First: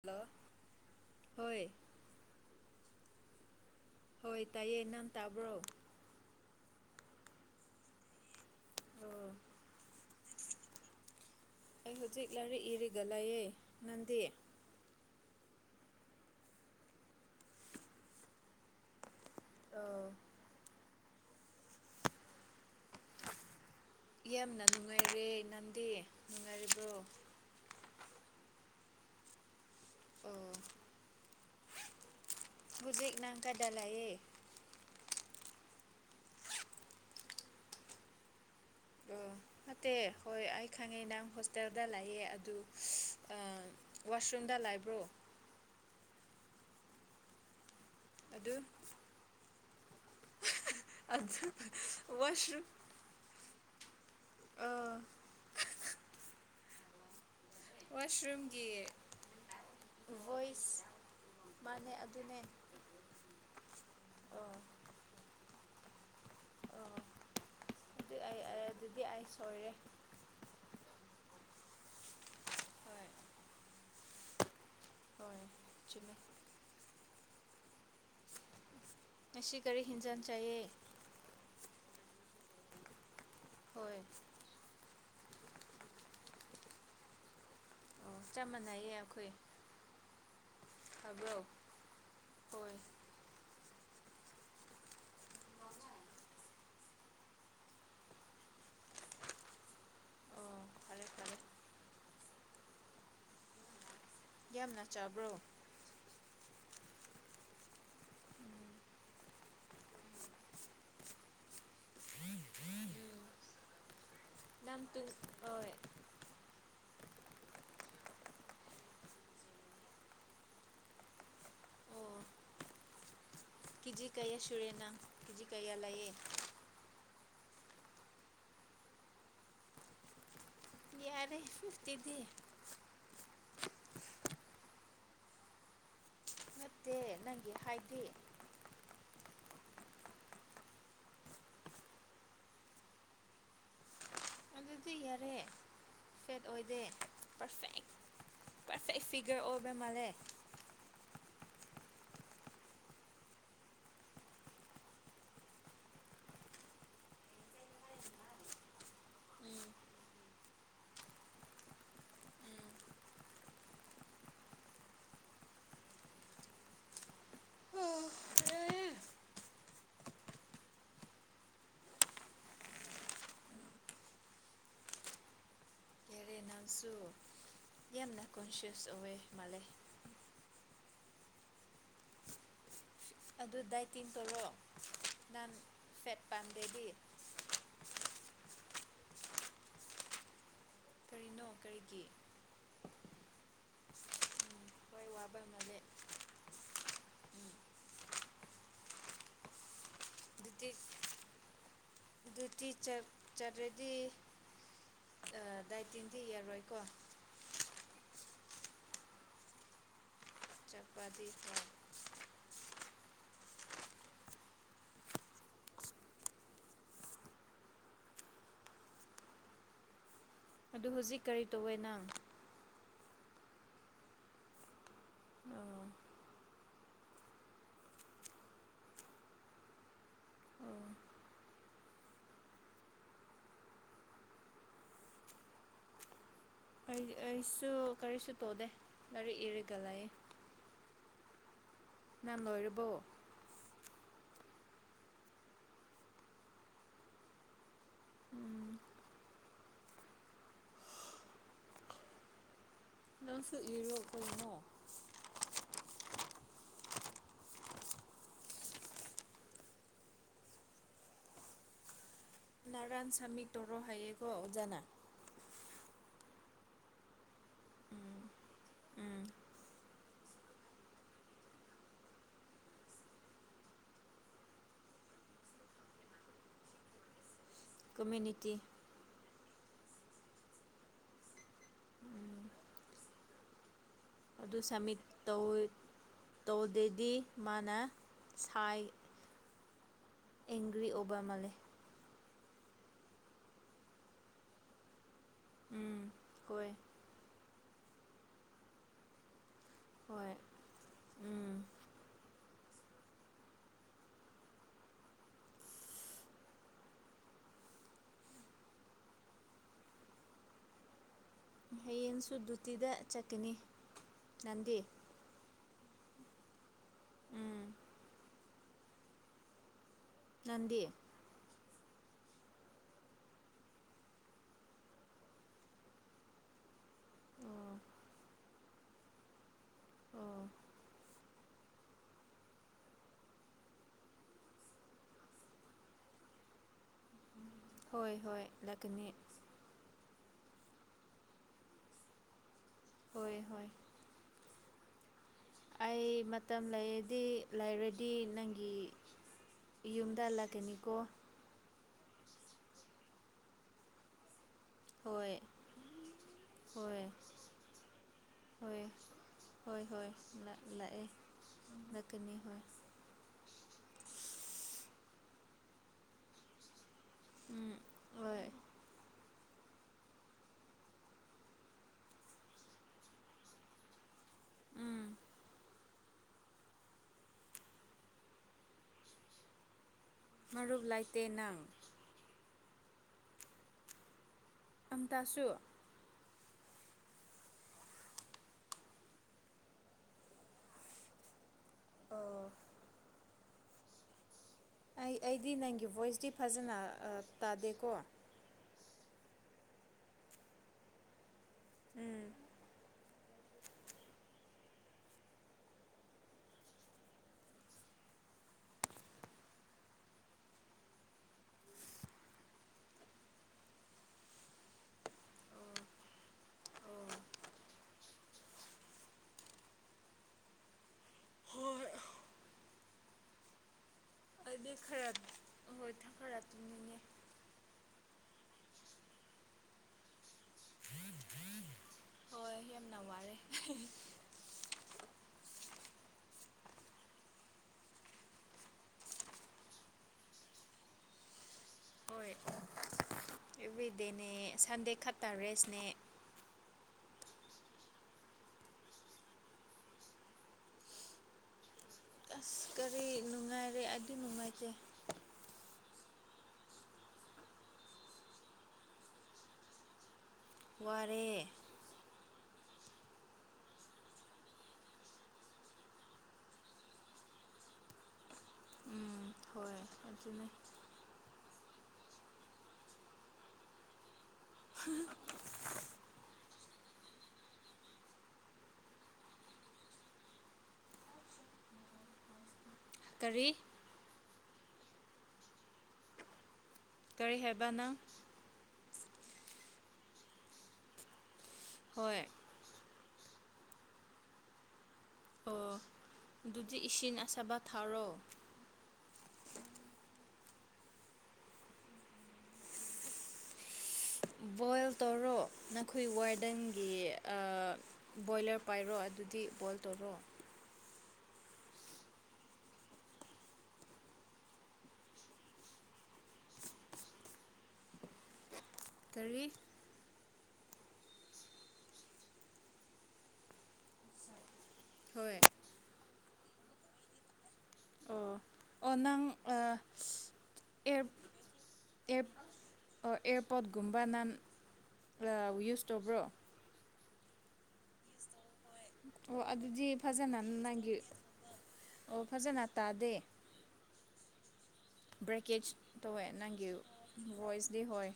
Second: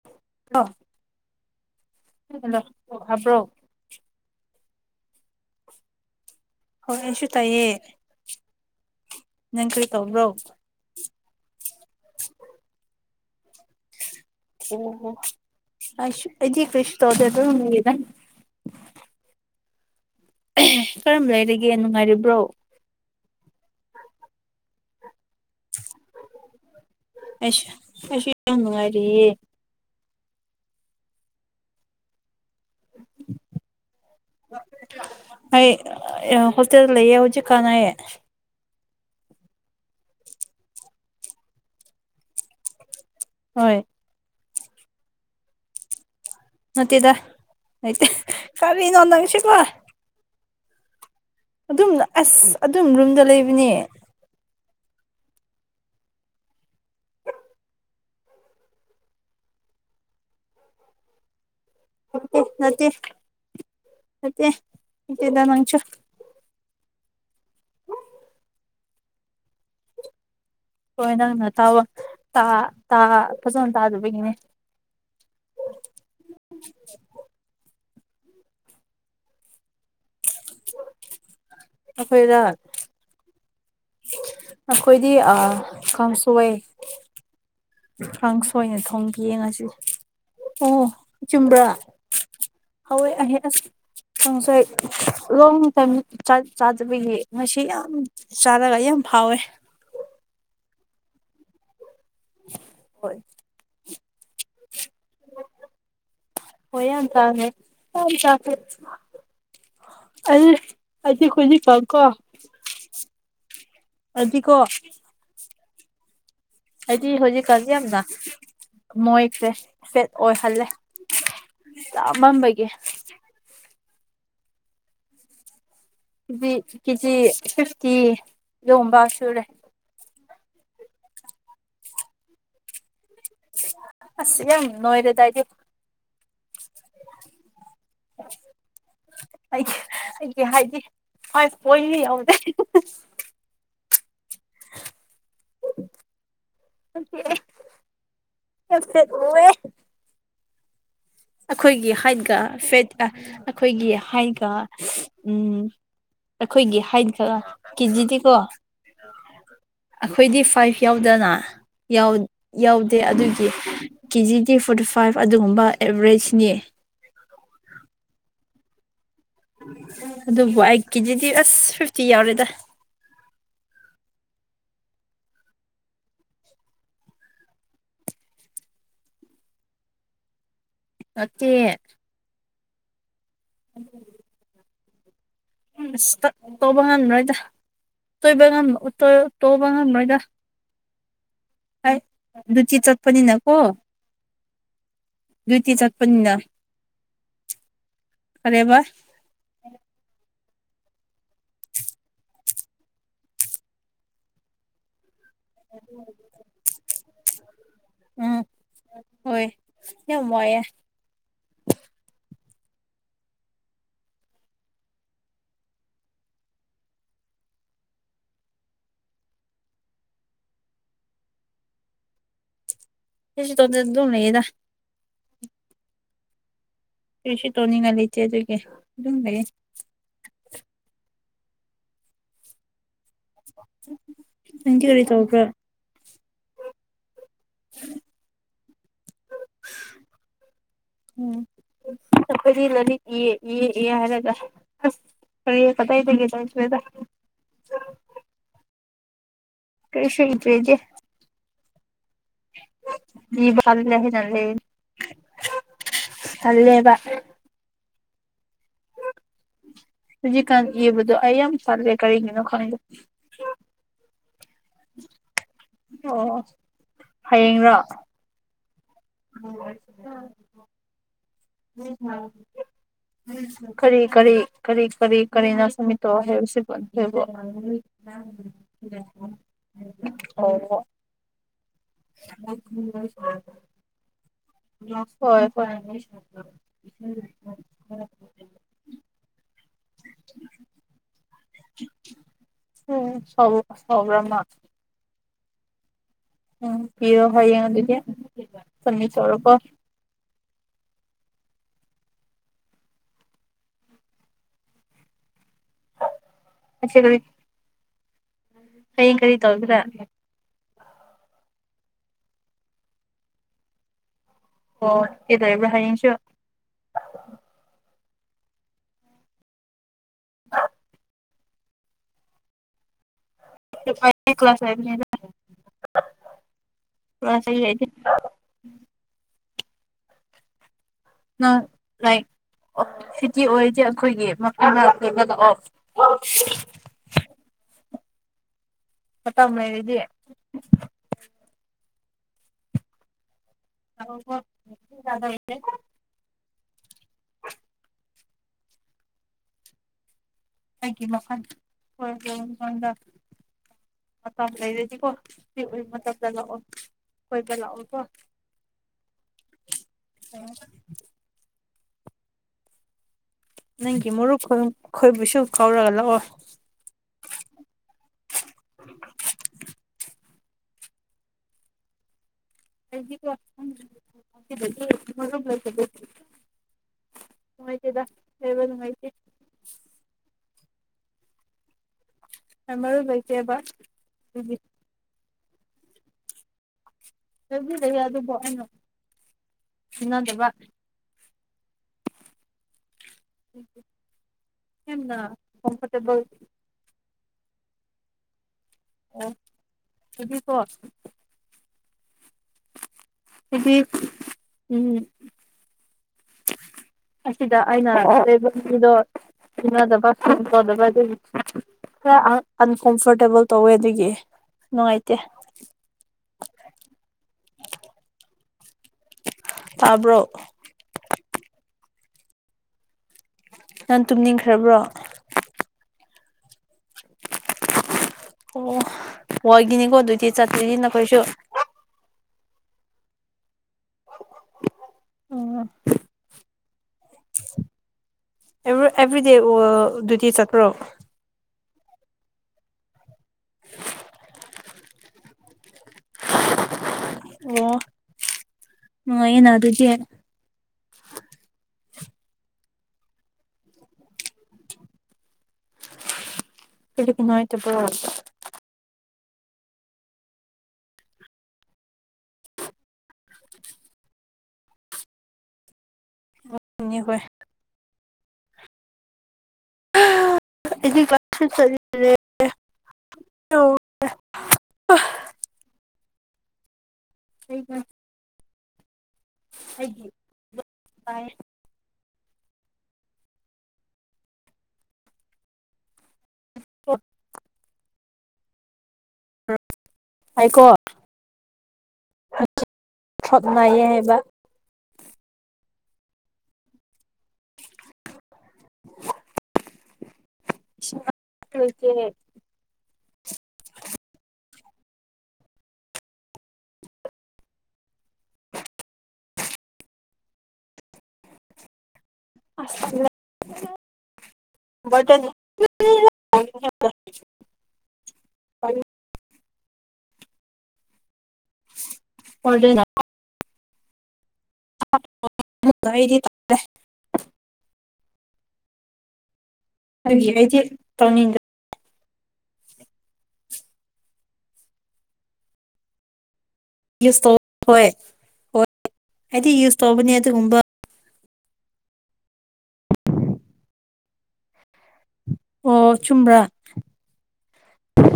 Hello ꯍꯣꯏ [unintelligible] ꯍꯥꯏꯕ꯭ꯔꯣ ꯍꯣꯏ ꯇꯥꯏꯌꯦ ꯅꯪ ꯇꯥꯕ꯭ꯔꯣ ꯍꯣꯏ ꯑꯩꯁꯨ ꯇꯥꯏꯌꯦ ꯑꯣ ꯅꯪ ꯀꯔꯤ ꯇꯧꯕ꯭ꯔꯣ ꯑꯩ ꯍꯧꯖꯤꯛ ꯂꯥꯏꯔꯤꯛ ꯏꯔꯒ ꯂꯩꯌꯦ ꯅꯪꯗꯤ ꯑꯣ ꯑꯩꯁꯨ ꯑꯩꯗꯤ ꯀꯔꯤꯁꯨ ꯇꯧꯗꯦ ꯑꯗꯨꯝ ꯂꯩꯌꯦꯗ ꯑꯣ ꯀꯔꯝ ꯂꯩꯔꯤꯒꯦ ꯅꯨꯡꯉꯥꯏꯔꯤꯕ꯭ꯔꯣ ꯌꯥꯝꯅ ꯅꯨꯡꯉꯥꯏꯔꯦ ꯅꯪꯗꯤ ꯅꯨꯡꯉꯥꯏꯔꯤꯕ꯭ꯔꯣ ꯑꯩ ꯑꯩꯁꯨ ꯌꯥꯝ ꯅꯨꯡꯉꯥꯏꯔꯌꯦ ꯑꯥ ꯍꯧꯖꯤꯦꯛꯅꯪ ꯀꯥꯏꯗꯥ ꯂꯩꯌꯦ ꯑꯩ ꯍꯣꯁꯇꯦꯜ ꯂꯩꯌꯦ ꯍꯧꯖꯤꯛ ꯀꯥꯟ ꯑꯩ ꯑꯣ ꯅꯠꯇꯦ ꯍꯣꯏ ꯑꯩ ꯈꯪꯉꯦ ꯅꯪ ꯍꯣꯁꯇꯦꯜꯗ ꯂꯩꯑꯦ ꯑꯗꯨ ꯍꯣꯏ ꯋꯥꯁꯔꯨꯝꯗ ꯂꯥꯏꯕ꯭ꯔꯣ ꯅꯠꯇꯦꯗ ꯑ ꯑꯗꯨ ꯀꯔꯤꯅꯣ ꯅꯪ ꯁꯤꯕꯣ ꯑꯖ ꯑꯗꯨꯝ ꯑꯁ ꯑꯗꯨꯝ ꯔꯨꯝꯗ ꯂꯩꯕꯅꯦ ꯑꯥ ꯋꯥꯁꯔꯨꯝꯒꯤ ꯚꯣꯏꯁ ꯃꯅꯩ ꯑꯗꯨꯅꯦ ꯁꯠꯇꯦ ꯑꯣ ꯁꯠꯇꯦꯆꯗ ꯅꯪꯁꯨ ꯑꯣ ꯑꯗꯨ ꯑꯩ ꯑꯗꯨꯗꯤ ꯑꯩ ꯁꯣꯏꯔꯦ ꯍꯣꯏ ꯅꯪꯅ ꯇꯥꯕ ꯇꯥ ꯇꯥ ꯍꯣꯏ ꯐꯖꯅ ꯇꯥꯗꯕꯒꯤꯅꯦ ꯍꯣꯏ ꯆꯨꯝꯃꯦ ꯉꯁꯤ ꯀꯔꯤ ꯍꯦꯟꯖꯟ ꯆꯥꯏꯌꯦ ꯑꯩꯈꯣꯏꯔꯣ ꯍꯣꯏ ꯑꯩꯈꯣꯏꯗꯤ ꯑꯥ ꯀꯥꯡꯁꯣꯏ ꯑꯣ ꯀꯥꯡ ꯆꯞ ꯁꯣꯏꯅ ꯃꯥꯟꯅꯩꯌꯦ ꯊꯣꯡꯒꯦ ꯑꯩꯈꯣꯏ ꯌꯦꯡꯉꯁꯤ ꯑꯣ ꯐꯕ꯭ꯔꯣ ꯆꯨꯝꯕ꯭ꯔ ꯍꯣꯏ ꯍꯋꯥꯏ ꯑ ꯑ ꯀꯥꯡꯁꯣꯏ ꯂꯣꯡ ꯇꯥꯏꯝ ꯆꯥꯛ ꯆꯥꯗꯕꯒꯤ ꯉꯁꯤ ꯌꯥꯝ ꯆꯥꯔꯒ ꯌꯥꯝ ꯐꯥꯎꯋꯦ ꯑꯣ ꯐꯔꯦ ꯐ꯭ꯔꯔ ꯍꯣꯏ ꯌꯥꯝꯅ ꯆꯥꯕ꯭ꯔꯣ ꯍꯣꯏ ꯌꯥꯝ ꯇꯝꯅꯦ ꯌꯥꯝ [unintelligible] ꯑꯩ ꯑꯩꯗꯤ ꯍꯨꯖꯤꯛꯀꯥꯟ ꯀꯣ ꯅꯝ ꯇꯨꯡ ꯍꯣꯏ ꯑꯩꯗꯤ ꯍꯧꯖꯤꯛꯀꯥꯟꯗꯤ ꯌꯥꯝꯅ ꯃꯣꯏꯈ꯭ꯔꯦꯐꯦꯠ ꯑꯣꯏꯍꯜꯂꯦ꯫ ꯆꯥ ꯃꯝꯕꯒꯤ ꯀꯤꯖꯤ ꯀꯩꯌꯥ ꯁꯨꯨꯔꯦꯅꯪ ꯀꯤꯖꯤ ꯀꯩꯌꯥ ꯂꯩꯌꯦ꯫ ꯀꯤꯖꯤ ꯀꯤꯖꯤ ꯐꯤꯐꯇꯤ ꯂꯣꯕ ꯁꯨꯔꯦ꯫ ꯌꯥꯔꯦ ꯐꯤꯞꯇꯤꯗꯤ ꯑꯁ ꯌꯥꯝ ꯅꯣꯏꯔꯦꯗ ꯑꯩꯗꯤ ꯅꯠꯇꯦ ꯅꯪꯒꯤ ꯍꯥꯏꯗꯤ ꯑꯩ ꯑꯩꯒꯤ ꯍꯥꯏꯗꯤ ꯐꯥꯞ ꯄꯣꯏꯟꯗꯤ ꯌꯧꯗꯦ꯫ ꯑꯗꯨꯗꯤ ꯌꯥꯔꯦ ꯐꯦꯠ ꯑꯣꯏꯗꯦ ꯌꯥꯝ ꯄꯔꯐꯦꯛ ꯄꯔꯐꯦꯛ ꯐꯦꯠ ꯐꯤꯒꯔ ꯑꯣꯏꯌꯦ ꯑꯣꯏꯕ ꯃꯥꯜꯂꯦ꯫ ꯑꯈꯣꯏꯒꯤ ꯍꯥꯏꯠꯒ ꯐꯦꯠꯀ ꯑꯈꯣꯏꯒꯤ ꯍꯥꯏꯠꯒ ꯎꯝ ꯑꯈꯣꯏꯒꯤ ꯍꯥꯏꯠꯒ ꯀꯦꯖꯤꯗꯤꯀꯣ ꯎꯝ ꯑꯈꯣꯏꯗꯤ ꯐꯥꯏꯚ ꯌꯥꯎꯗꯅ ꯌꯧꯗ ꯌꯧꯗꯦ ꯑꯗꯨꯖꯨ ꯀꯦꯖꯤꯗꯤ ꯐꯣꯔꯇꯤ ꯐꯥꯏꯚ ꯑꯗꯨꯒꯨꯝꯕ ꯑꯦꯚꯔꯦꯁꯅꯤ ꯍꯦ ꯑꯗꯨꯕꯨ ꯑꯩ ꯀꯦꯖꯤꯗꯤ ꯑꯁ ꯐꯤꯐꯇꯤ ꯌꯥꯎꯔꯦꯗ꯫ ꯌꯥꯔꯦ ꯅꯪꯁꯨ ꯌꯥꯝꯅ ꯀꯣꯟꯁꯤꯌꯁ ꯑꯣꯏꯑꯦ ꯃꯥꯂꯦ ꯅꯠꯇꯦ ꯑꯗꯨ ꯗꯥꯏꯇꯤꯡ ꯇꯧꯔꯣ ꯅꯪ ꯎꯝ ꯑꯁ ꯐꯦꯠ ꯇꯠ ꯇꯧꯕ ꯄꯥꯝꯗꯦꯗꯤ ꯉꯝꯔꯣꯏꯗ ꯇꯣꯏꯕ ꯉꯝ ꯎꯠ ꯇꯣꯏ ꯇꯧꯕ ꯉꯝꯃꯔꯣꯏꯗ ꯀꯔꯤꯅꯣ ꯀꯔꯤꯒꯤ ꯗꯨꯇꯤ ꯆꯠꯄꯅꯤꯅ ꯀꯣ ꯎꯝ ꯍꯣꯏ ꯋꯥꯕ ꯗꯨꯏꯇꯤ ꯃꯥꯜꯂꯦ ꯆꯠꯄꯅꯤꯅ ꯑꯔꯦꯕꯥ ꯗꯨꯇꯤ ꯗꯨꯇꯤ ꯆꯞ ꯆꯠꯔꯗꯤ ꯑ ꯗꯥꯏꯇꯤꯡꯗꯤ ꯌꯥꯔꯣꯏꯀꯣ ꯎꯝ ꯍꯣꯏ ꯌꯥꯝ ꯋꯥꯌꯦ ꯄꯥꯗꯤ ꯄꯥ ꯑꯗꯨ ꯍꯧꯖꯤꯛ ꯀꯔꯤ ꯇꯧꯋꯦ ꯅꯪ ꯀꯩꯁꯨ ꯇꯧꯗꯦ ꯗꯨꯝ ꯂꯩꯥꯌꯦꯗ ꯑꯣ ꯀꯔꯤꯁꯨ ꯇꯧꯅꯤꯡꯉꯥꯏ ꯂꯩꯇꯦ ꯑꯗꯨꯒꯤ ꯑꯗꯨꯝ ꯂꯩꯌꯦ ꯑꯣ ꯅꯪꯗꯤ ꯑꯔꯤ ꯇꯧꯕ꯭ꯔꯥ ꯑꯩ ꯑꯩꯁꯨ ꯀꯔꯤꯁꯨ ꯇꯧꯗꯦ ꯂꯥꯏꯔꯤꯛ ꯏꯔꯒ ꯂꯌꯦ꯫ ꯎꯝ ꯅꯪ ꯑꯈꯣꯏꯗꯤ ꯂꯣꯏꯔꯕꯣ ꯂꯥꯔꯤꯛ ꯏꯌꯦ ꯏꯌꯦ ꯏꯌꯦ ꯍꯥꯏꯔꯒ ꯑꯁ ꯀꯔꯤ ꯇꯕꯩꯗꯒꯤ ꯆꯈ꯭ꯔꯦꯗ ꯎꯝ ꯀꯔꯤꯁꯨ ꯏꯗ꯭ꯔꯦꯗꯤ ꯅꯪꯁꯨ ꯂꯤꯕ ꯀꯥꯜꯂꯦ ꯏꯔꯣ ꯍꯩꯅꯔꯦ ꯀꯩꯅꯣ ꯍꯜꯂꯦꯕ ꯍꯨꯖꯤꯛꯀꯥꯟ ꯏꯕꯗꯣ ꯑꯩ ꯌꯥꯝ ꯇꯜꯂꯦ ꯀꯔꯤꯒꯤꯅꯣ ꯈꯪ ꯅꯔꯟ ꯁꯃꯤꯠ ꯇꯧꯔꯣ ꯍꯥꯏꯌꯦꯀꯣ ꯑꯣꯖꯥꯅ ꯑꯣ ꯍꯌꯦꯡꯔꯣ ꯎꯝ ꯎꯝ [unintelligible] ꯎꯝ [unintelligible] ꯀꯔꯤ ꯀꯔꯤ ꯀꯔꯤ ꯀꯔꯤ ꯀꯔꯤꯅꯣ ꯁꯃꯤꯠꯇꯣ ꯍꯥꯏꯕꯁꯤꯕꯨ ꯑꯗꯨꯕꯨ ꯀꯝꯃ꯭ꯌꯨꯅꯤꯇꯤ [unintelligible] ꯑꯣ [unintelligible] ꯑꯗꯨ ꯁꯝꯃꯤꯠ ꯍꯣꯏ ꯇꯧꯏ ꯍꯣꯏ ꯇꯧꯗꯦꯗꯤ ꯃꯥꯅ ꯁꯥꯏ [inaudible] ꯑꯦꯡꯒ꯭ꯔꯤ ꯑꯣꯕꯥꯃꯂꯦ ꯑꯦ ꯁꯥꯎꯕꯨ ꯁꯥꯎꯕ꯭ꯔꯥ ꯃꯥ ꯎꯝ ꯍꯣꯏ ꯎꯝ ꯄꯤꯔꯣ ꯍꯌꯦꯡ ꯑꯗꯨꯗꯤ ꯁꯃꯤꯠ ꯇꯧꯔꯣꯀꯣ ꯍꯣꯏ ꯎꯝ ꯑꯠꯁꯤ ꯔꯨꯔꯤ ꯍꯌꯦꯡ ꯀꯔꯤ ꯇꯧꯒꯦꯔꯥ ꯍꯌꯦꯡꯁꯨ ꯗꯨꯇꯤꯗ ꯆꯠꯀꯅꯤ ꯅꯪꯗꯤ ꯑꯣ ꯀꯩꯗꯧꯔꯤꯕ꯭ꯔꯥ ꯍꯥꯌꯦꯡꯁꯨ ꯎꯝ ꯅꯟꯗꯤ ꯇꯨꯞ ꯑꯩꯗꯤ ꯀ꯭ꯂꯥꯁ ꯍꯥꯏꯕꯅꯤꯗ ꯀ꯭ꯂꯥꯁ ꯍꯥꯏ ꯑꯣ ꯑꯩꯗꯤ ꯑꯣ ꯅꯪ ꯔꯥꯏꯛ ꯑꯣꯐ ꯁꯤꯇꯤ ꯑꯣꯏꯗꯦ ꯑꯩꯈꯣꯏꯒꯤ ꯃꯄꯨꯗ ꯂꯩꯕ ꯂꯥꯛꯑꯣ ꯍꯣꯏ ꯍꯣꯏ ꯂꯗꯨꯅꯤ ꯇꯝ ꯂꯩꯔꯗꯤ ꯍꯣꯏ ꯍꯣꯏ [inaudible] ꯑꯩ ꯃꯇꯝ ꯂꯩꯔꯗꯤ ꯂꯩꯔꯗꯤ ꯅꯪꯒꯤ ꯌꯨꯝꯗ ꯂ ꯑꯩꯒꯤ ꯃꯈꯜ [inaudible] ꯃꯉꯣꯟꯗ ꯑ ꯂꯩ ꯀꯣ ꯍꯣꯏ ꯁꯤ ꯋꯤꯛ ꯃꯇꯝꯗ ꯂꯥꯛꯑꯣ ꯍꯣꯏ ꯀꫭꯏꯕ ꯂꯥꯛꯑꯣ ꯀꯣ ꯍꯣꯏ ꯍꯣꯏ ꯍꯣꯏ ꯂꯥꯛꯑꯦ ꯂꯥꯛꯀꯅꯤ ꯍꯣꯏ ꯅꯪꯒꯤ ꯃꯣꯔꯨꯞ ꯈꯣꯏꯕꯨꯁꯨ ꯀꯧꯔ ꯂꯥꯛꯑꯣ ꯎꯝ ꯍꯣꯏ ꯑꯩꯗꯤꯀꫭ ꯎꯝ [inaudible] ꯅꯨꯡꯉꯥꯏꯇꯦꯗ ꯂꯩꯕ ꯅꯨꯡꯉꯥꯏꯇꯦ ꯃꯔꯨꯞ ꯂꯩꯥꯇꯦ ꯅꯪ ꯍꫭꯏ ꯃꯔꯨꯞ ꯂꯩꯩꯇꯦꯕ ꯑꯗꯨꯒꯤ ꯑꯝꯇꯁꯨ ꯂꯧꯕꯨꯗꯤ ꯑꯗꯨꯕꯨ ꯑꯩꯅ ꯇꯤꯟꯅꯗꯕ ꯑꯣ [inaudible] ꯑꯩ ꯑꯩꯗꯤ ꯅꯪꯒꯤ ꯀꯝꯐꯣꯔꯇꯦꯕꯜ ꯚꯣꯏꯁꯇꯤ ꯐꯖꯅ ꯇꯥꯗꯦꯀꯣ ꯑꯣ ꯑꯗꯨꯗꯤ ꯀꯣ ꯎꯝ ꯑꯩꯗꯤ ꯎꯝ ꯑꯁꯤꯗ ꯑꯩꯅ ꯂꯩꯕ ꯃꯤꯗꯣ ꯇꯤꯟꯅꯗꯕ [inaudible] ꯑꯗꯨꯒꯤ ꯈꯔ ꯑꯟꯀꯝꯐꯣꯔꯇꯦꯕꯜ ꯇꯧꯋꯦ ꯑꯗꯨꯒꯤ ꯅꯨꯡꯉꯥꯏꯇꯦ ꯇꯥꯕ꯭ꯔꯣ ꯍꯣꯏ ꯅꯪ ꯑꯩꯗꯤ ꯇꯨꯝꯅꯤꯡꯈ꯭ꯔꯕ꯭ꯔꯣ ꯈꯔ ꯍꯣꯏ ꯈꯔ ꯇꯨꯝꯅꯤꯡꯉꯦ ꯑꯣ ꯋꯥꯏꯒꯤꯅꯤꯀꯣ ꯑꯗꯨꯗꯤ ꯆꯠꯇꯣꯏꯁꯤ ꯅꯈꯣꯏꯁꯨ ꯍꯣꯏ ꯌꯥꯝꯅ ꯋꯥꯔꯦ ꯎꯝ ꯑꯦ ꯑꯦꯚ꯭ꯔꯤ ꯗꯦ ꯋꯥꯜꯗꯨꯗꯤ ꯆꯠꯄꯔꯣ ꯍꯣꯏ ꯑꯦꯕ꯭ꯔꯤꯗꯦꯅꯦ ꯁꯟꯗꯦ ꯈꯛꯇ ꯔꯦꯁꯅꯦ ꯑꯣ ꯅꯨꯡꯉꯥꯏꯌꯦꯅ ꯑꯗꯨꯗꯤ ꯑꯁ ꯀꯔꯤ ꯅꯨꯡꯉꯥꯏꯔꯦ ꯑꯩꯗꯤ ꯅꯨꯡꯉꯥꯏꯇꯦ ꯀꯔꯤꯒꯤ ꯅꯨꯡꯉꯥꯏꯇꯕꯔꫭ ꯋꯥꯔꯦ ꯅꯤ ꯍꯣꯏ ꯎꯝ ꯍꯣꯏ ꯑꯗꯨꯅꯤ ꯑꯩꯗꯤ ꯀ [inaudible] ꯍꯥꯏꯦ [inaudible] ꯀꯔꯤ ꯍꫭ ꯀꯔꯤ ꯍꯥꯏꯕ ꯅꯪ ꯍꯥꯏꯀꯣ ꯍꯣꯏ ꯊ꯭ꯔꯛ ꯅꯥꯏꯌꯦ ꯍꯥꯏꯕ ꯑꯣ ꯑꯗꯨꯗꯤ ꯏꯁꯤꯡ ꯑꯁꯥꯕ ꯊꯥꯔꯣ ꯦ [unintelligible] ꯕꯣꯏꯜ ꯇꯧꯔꯣ ꯅꯈꯣꯏ ꯋꯥꯔꯗꯟꯒꯤ ꯑꯥ ꯕꯣꯏꯂꯔ ꯄꯥꯏꯔꯣ ꯑꯗꯨꯗꯤ ꯕꯣꯏꯜ ꯇꯧꯔꯣ ꯑꯁ [unintelligible] ꯇꯔꯤ [unintelligible] [inaudible] ꯍꯣꯏ ꯃꯨꯛꯀꯥ ꯑꯩꯗꯤ ꯑꯣ ꯑꯣ ꯅꯪ ꯑꯥ ꯑꯩꯗꯤ ꯄꯅꯤꯡ ꯑꯦꯕ ꯑꯥ ꯑꯦꯔꯄꯣꯠꯒꯨꯝꯕ ꯅꯥꯟ ꯑꯥ ꯌꯨꯁ ꯇꯧꯕ꯭ꯔꯣ [unintelligible] ꯍꯣꯏ ꯍꯣꯏ ꯑꯣ ꯑꯩꯗꯤ ꯌꯨꯁ ꯑꯗꯨꯗꯤ ꯇꯧꯕꯅꯦ ꯐꯖꯅ ꯑꯗꯨꯒꯨꯝꯕ ꯅꯪꯒꯤ ꯑꯣ ꯐꯖꯅ ꯇꯥꯗꯦ ꯕ꯭ꯔꯦꯀꯦꯖ ꯑꯣ ꯇꯧꯋꯦ ꯆꯨꯝꯕ꯭ꯔꯥ ꯅꯪꯒꯤ ꯚꯣꯏꯁꯗꯤ ꯍꯣꯏ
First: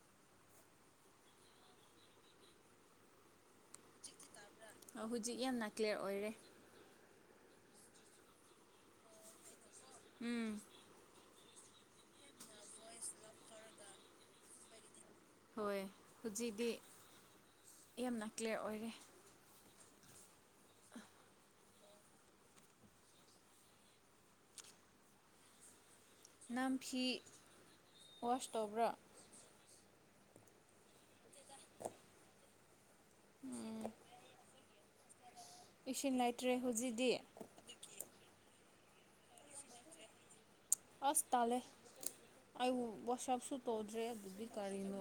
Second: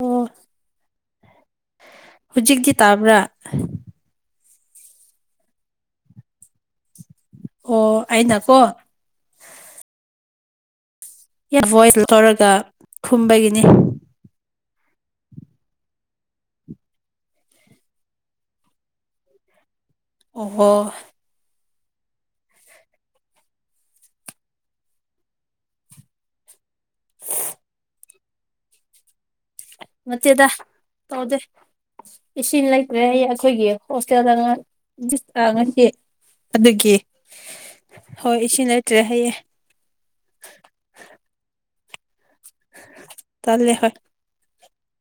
ꯑꯣ ꯍꯨꯖꯤꯛꯇꯤ ꯇꯥꯕ꯭ꯔꯥ ꯑꯥ ꯍꯨꯖꯤꯛ ꯌꯥꯝꯅ ꯀ꯭ꯂꯤꯌꯥꯔ ꯑꯣꯏꯔꯦ ꯑꯣ ꯑꯩꯅꯀꯣ ꯎꯝ [unintelligible] ꯇꯧꯔꯒ ꯈꯨꯝꯕꯒꯤꯅꯤ ꯍꯣꯏ ꯍꯨꯖꯤꯗꯤ ꯌꯥꯝꯅ ꯀ꯭ꯂꯤꯌꯥꯔ ꯑꯣꯏꯔꯦ ꯑꯣꯍꯣ ꯅꯝꯐꯤ ꯋꯥꯁ ꯇꯧꯕ꯭ꯔꯥ ꯅꯇꯦꯗ ꯇꯣꯗꯦ ꯏꯁꯤꯟ ꯂꯩꯇ꯭ꯔꯦ ꯍꯥꯏꯌꯦ ꯑꯈꯣꯏꯒꯤ ꯍꯣꯁꯇꯦꯜꯗ ꯑꯔꯡ [unintelligible] ꯉꯁꯤ ꯏꯁꯤꯡ ꯂꯩꯇ꯭ꯔꯦ ꯑꯗꯨꯒꯤ ꯍꯧꯖꯤꯛꯇꯤ ꯍꯣꯏ ꯏꯁꯤꯡ ꯂꯩꯇ꯭ꯔꯦ ꯍꯌꯦ ꯑꯁ ꯇꯥꯜꯂꯦ ꯑꯩ ꯋꯥꯁꯞꯁꯨ ꯇꯜꯂꯦ ꯍꯣꯏ ꯇꯧꯗ꯭ꯔꯦ ꯑꯗꯨꯗꯤ ꯒꯥꯔꯤꯅꯣ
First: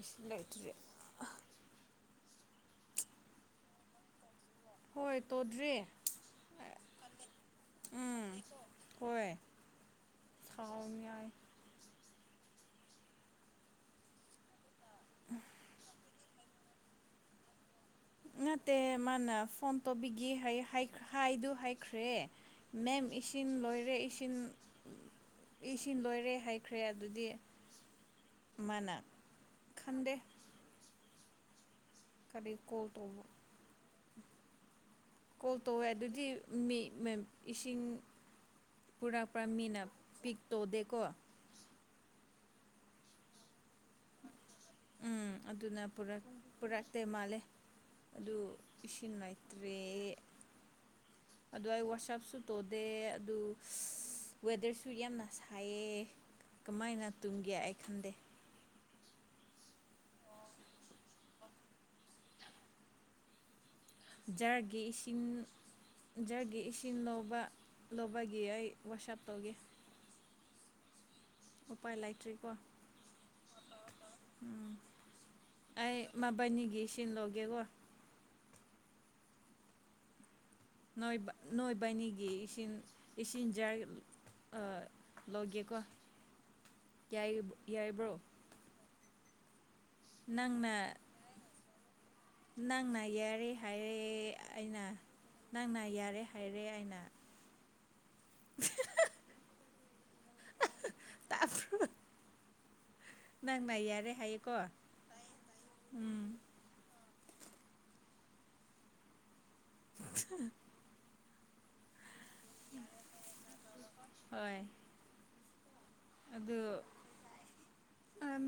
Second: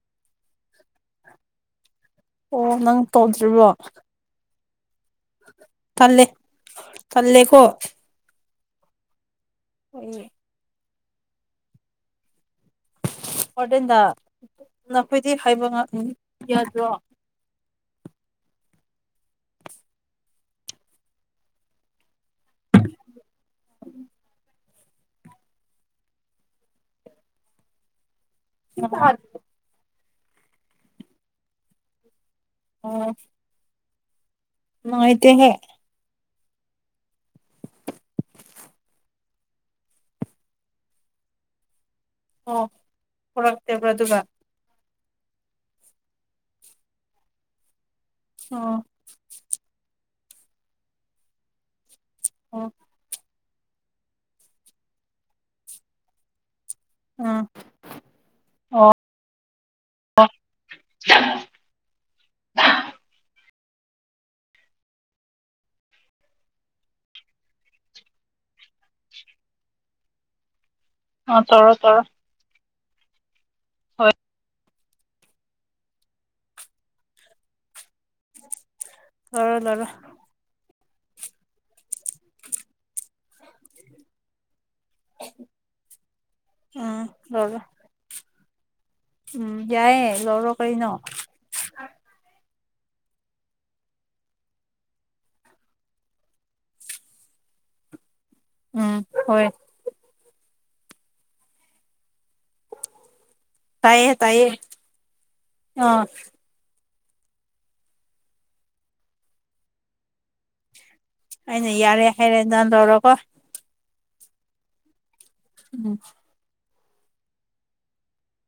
ꯏꯁꯤꯡ ꯂꯩꯇ꯭ꯔꯦ ꯑꯣ ꯅꯪ ꯇꯧꯗ꯭ꯔꯤꯕꯣ ꯍꯣꯏ ꯇꯣꯗ꯭ꯔꯤ ꯇꯜꯂꯦ ꯇꯜꯂꯦꯀꯣ ꯎꯝ ꯍꯣꯏ [inaudible] ꯊꯥꯎꯝ ꯌꯥꯏ ꯋꯔꯗꯦꯟꯗ ꯅꯈꯣꯏꯗꯤ ꯍꯥꯏꯕ [unintelligible] ꯌꯥꯗ꯭ꯔꯣ ꯅꯠꯇꯦ ꯃꯥꯅ ꯐꯣꯝ ꯇꯣꯕꯤꯒꯦ ꯍꯥꯏ ꯍꯥꯏꯑ ꯍꯥꯏꯗꯨ ꯍꯥꯏꯈ꯭ꯔꯦ ꯃꯦꯝ ꯏꯁꯤꯝ ꯂꯣꯏꯔꯦ ꯏꯁꯤꯝ ꯏ ꯁꯤ ꯂꯣꯏꯔꯦ ꯍꯥꯏꯈ꯭ꯔꯦ ꯑꯗꯨꯗꯤ ꯃꯅꯥ ꯈꯟꯗꯦ ꯀꯔꯤ ꯀꯣꯜ ꯑꯣ ꯇꯣꯕ ꯅꯨꯡꯉꯥꯏꯇꯦꯍꯦ ꯀꯣꯜ ꯇꯣꯋꯦ ꯑꯗꯨꯗꯤ ꯃꯤ ꯃꯦ ꯏꯁꯤꯡ ꯄꯨꯔꯛꯄ ꯃꯤꯅ ꯄꯤꯛꯇꯣꯗꯦꯀꯣ ꯑꯣ ꯄꯨꯔꯛꯇꯥꯕ꯭ꯔ ꯑꯗꯨꯒ ꯎꯝ ꯑꯗꯨꯅ ꯄꯨꯔꯛ ꯄꯨꯔꯛꯇꯦ ꯃꯥꯜꯂꯦ ꯑꯗꯨ ꯑꯣ ꯢꯁꯤ ꯁꯤꯡ ꯂꯩꯇ꯭ꯔꯦ ꯑꯗꯨ ꯑꯩ ꯋꯥꯁꯞꯁꯨ ꯑꯣ ꯇꯧꯗꯦ ꯑꯗꯨ ꯋꯦꯗ꯭ꯔꯁꯨ ꯌꯥꯝꯅ ꯁꯥꯏꯌꯦ ꯀꯃꯥꯏꯅ ꯑꯥ ꯇꯨꯝꯒꯦ ꯑꯩ ꯈꯟꯗꯦ ꯑꯣ ꯖꯥꯔꯒꯤ ꯏꯁꯤꯡ ꯖꯥꯔꯒꯤ ꯏꯁꯤꯡ ꯂꯧꯕ ꯂꯧꯕꯒꯤ ꯑꯩ ꯋꯥꯁꯞ ꯇꯧꯒꯦ [inaudible] ꯇꯧꯔꯣ ꯎꯄꯥꯏ ꯇꯧꯔꯣ ꯂꯩꯥꯇ꯭ꯔꯤꯀꯣ ꯍꯣꯏ ꯎꯝ ꯑꯩ ꯃꯕꯥꯟꯅꯤꯒꯤ ꯏꯁꯤꯡ ꯂꯧꯒꯦꯀꯣ ꯂꯧꯔꯣ ꯂꯧꯔꯣ ꯅꯣꯏꯕ ꯅꯣꯏꯕꯅꯤꯒꯤ ꯏꯁꯤꯡ ꯏꯁꯤꯡ ꯖꯥꯔ ꯑ ꯂꯧꯒꯦꯀꯣ ꯎꯝ ꯌꯥꯏ ꯂꯧꯔꯣ ꯌꯥꯏꯕ꯭ꯔꯣ ꯎꯝ ꯌꯥꯏꯌꯦ ꯂꯧꯔꯣ ꯀꯩꯅꯣ ꯅꯪꯅ ꯅꯪꯅ ꯌꯥꯔꯦ ꯍꯥꯏꯔꯦ ꯑꯩꯅ ꯅꯪꯅ ꯌꯥꯔꯦ ꯍꯥꯏꯔꯦ ꯑꯩꯅ ꯑꯥ ꯍꯣꯏ ꯇꯥꯐ꯭ꯔꯣ ꯅꯪꯅ ꯌꯥꯔꯦ ꯇꯥꯏꯌꯦ ꯇꯥꯏꯌꯦ ꯍꯥꯏꯌꯦꯀꯣ ꯑꯥ ꯎꯝ [unintelligible] ꯑꯩꯅ ꯌꯥꯔꯦ ꯍꯥꯏꯔꯦ ꯅꯪ ꯂꯧꯔꯣꯀꯣ ꯍꯣꯏ ꯎꯝ ꯑꯗꯨ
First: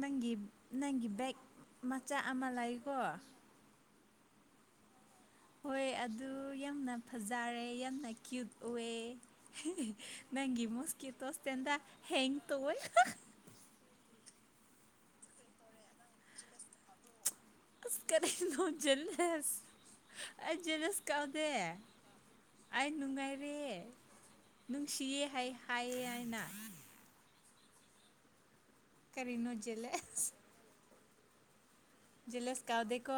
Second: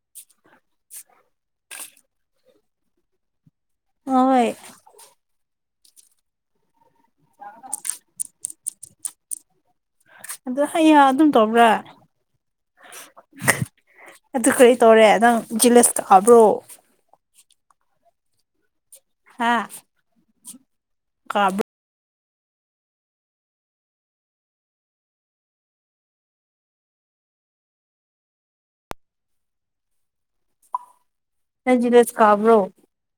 ꯅꯪꯒꯤ ꯅꯪꯒꯤ ꯕꯦꯛ ꯃꯆꯥ ꯑꯃ ꯂꯩꯀꯣ ꯍꯣꯏ ꯍꯣꯏ ꯑꯗꯨ ꯌꯥꯝꯅ ꯐꯖꯔꯦ ꯌꯥꯝꯅ ꯀ꯭ꯌꯨꯠ ꯑꯣꯏ ꯑꯗꯨ ꯅꯪꯒꯤ ꯑꯩꯌꯥ ꯃꯣꯁꯀꯤꯇꯣ ꯑꯗꯨꯝ ꯇꯧꯕ꯭ꯔꯥ ꯁꯇꯦꯟꯗ ꯍꯦꯡ ꯇꯧꯋꯦ ꯑꯗꯨ ꯀꯔꯤ ꯇꯧꯔꯦ ꯅꯪ ꯖꯦꯂꯥꯁ ꯀꯥꯕ꯭ꯔꯣ ꯑꯁ ꯀꯔꯤꯅꯣ ꯍꯥ ꯖꯦꯂꯥꯁ ꯑꯩ ꯖꯦꯂꯥꯁ ꯀꯥꯗꯦ ꯀꯥꯕ꯭ꯔꯣ ꯑꯩ ꯅꯨꯡꯉꯥꯏꯔꯦ ꯅꯨꯡꯁꯤꯌꯦ ꯍꯥꯏ ꯍꯥꯏꯌꯦ ꯑꯩꯅ ꯀꯔꯤꯅꯣ ꯖꯦꯂꯁ ꯅꯪ ꯖꯦꯂꯁ‌ ꯖꯦꯂꯁ ꯀꯥꯗꯦꯀꯣ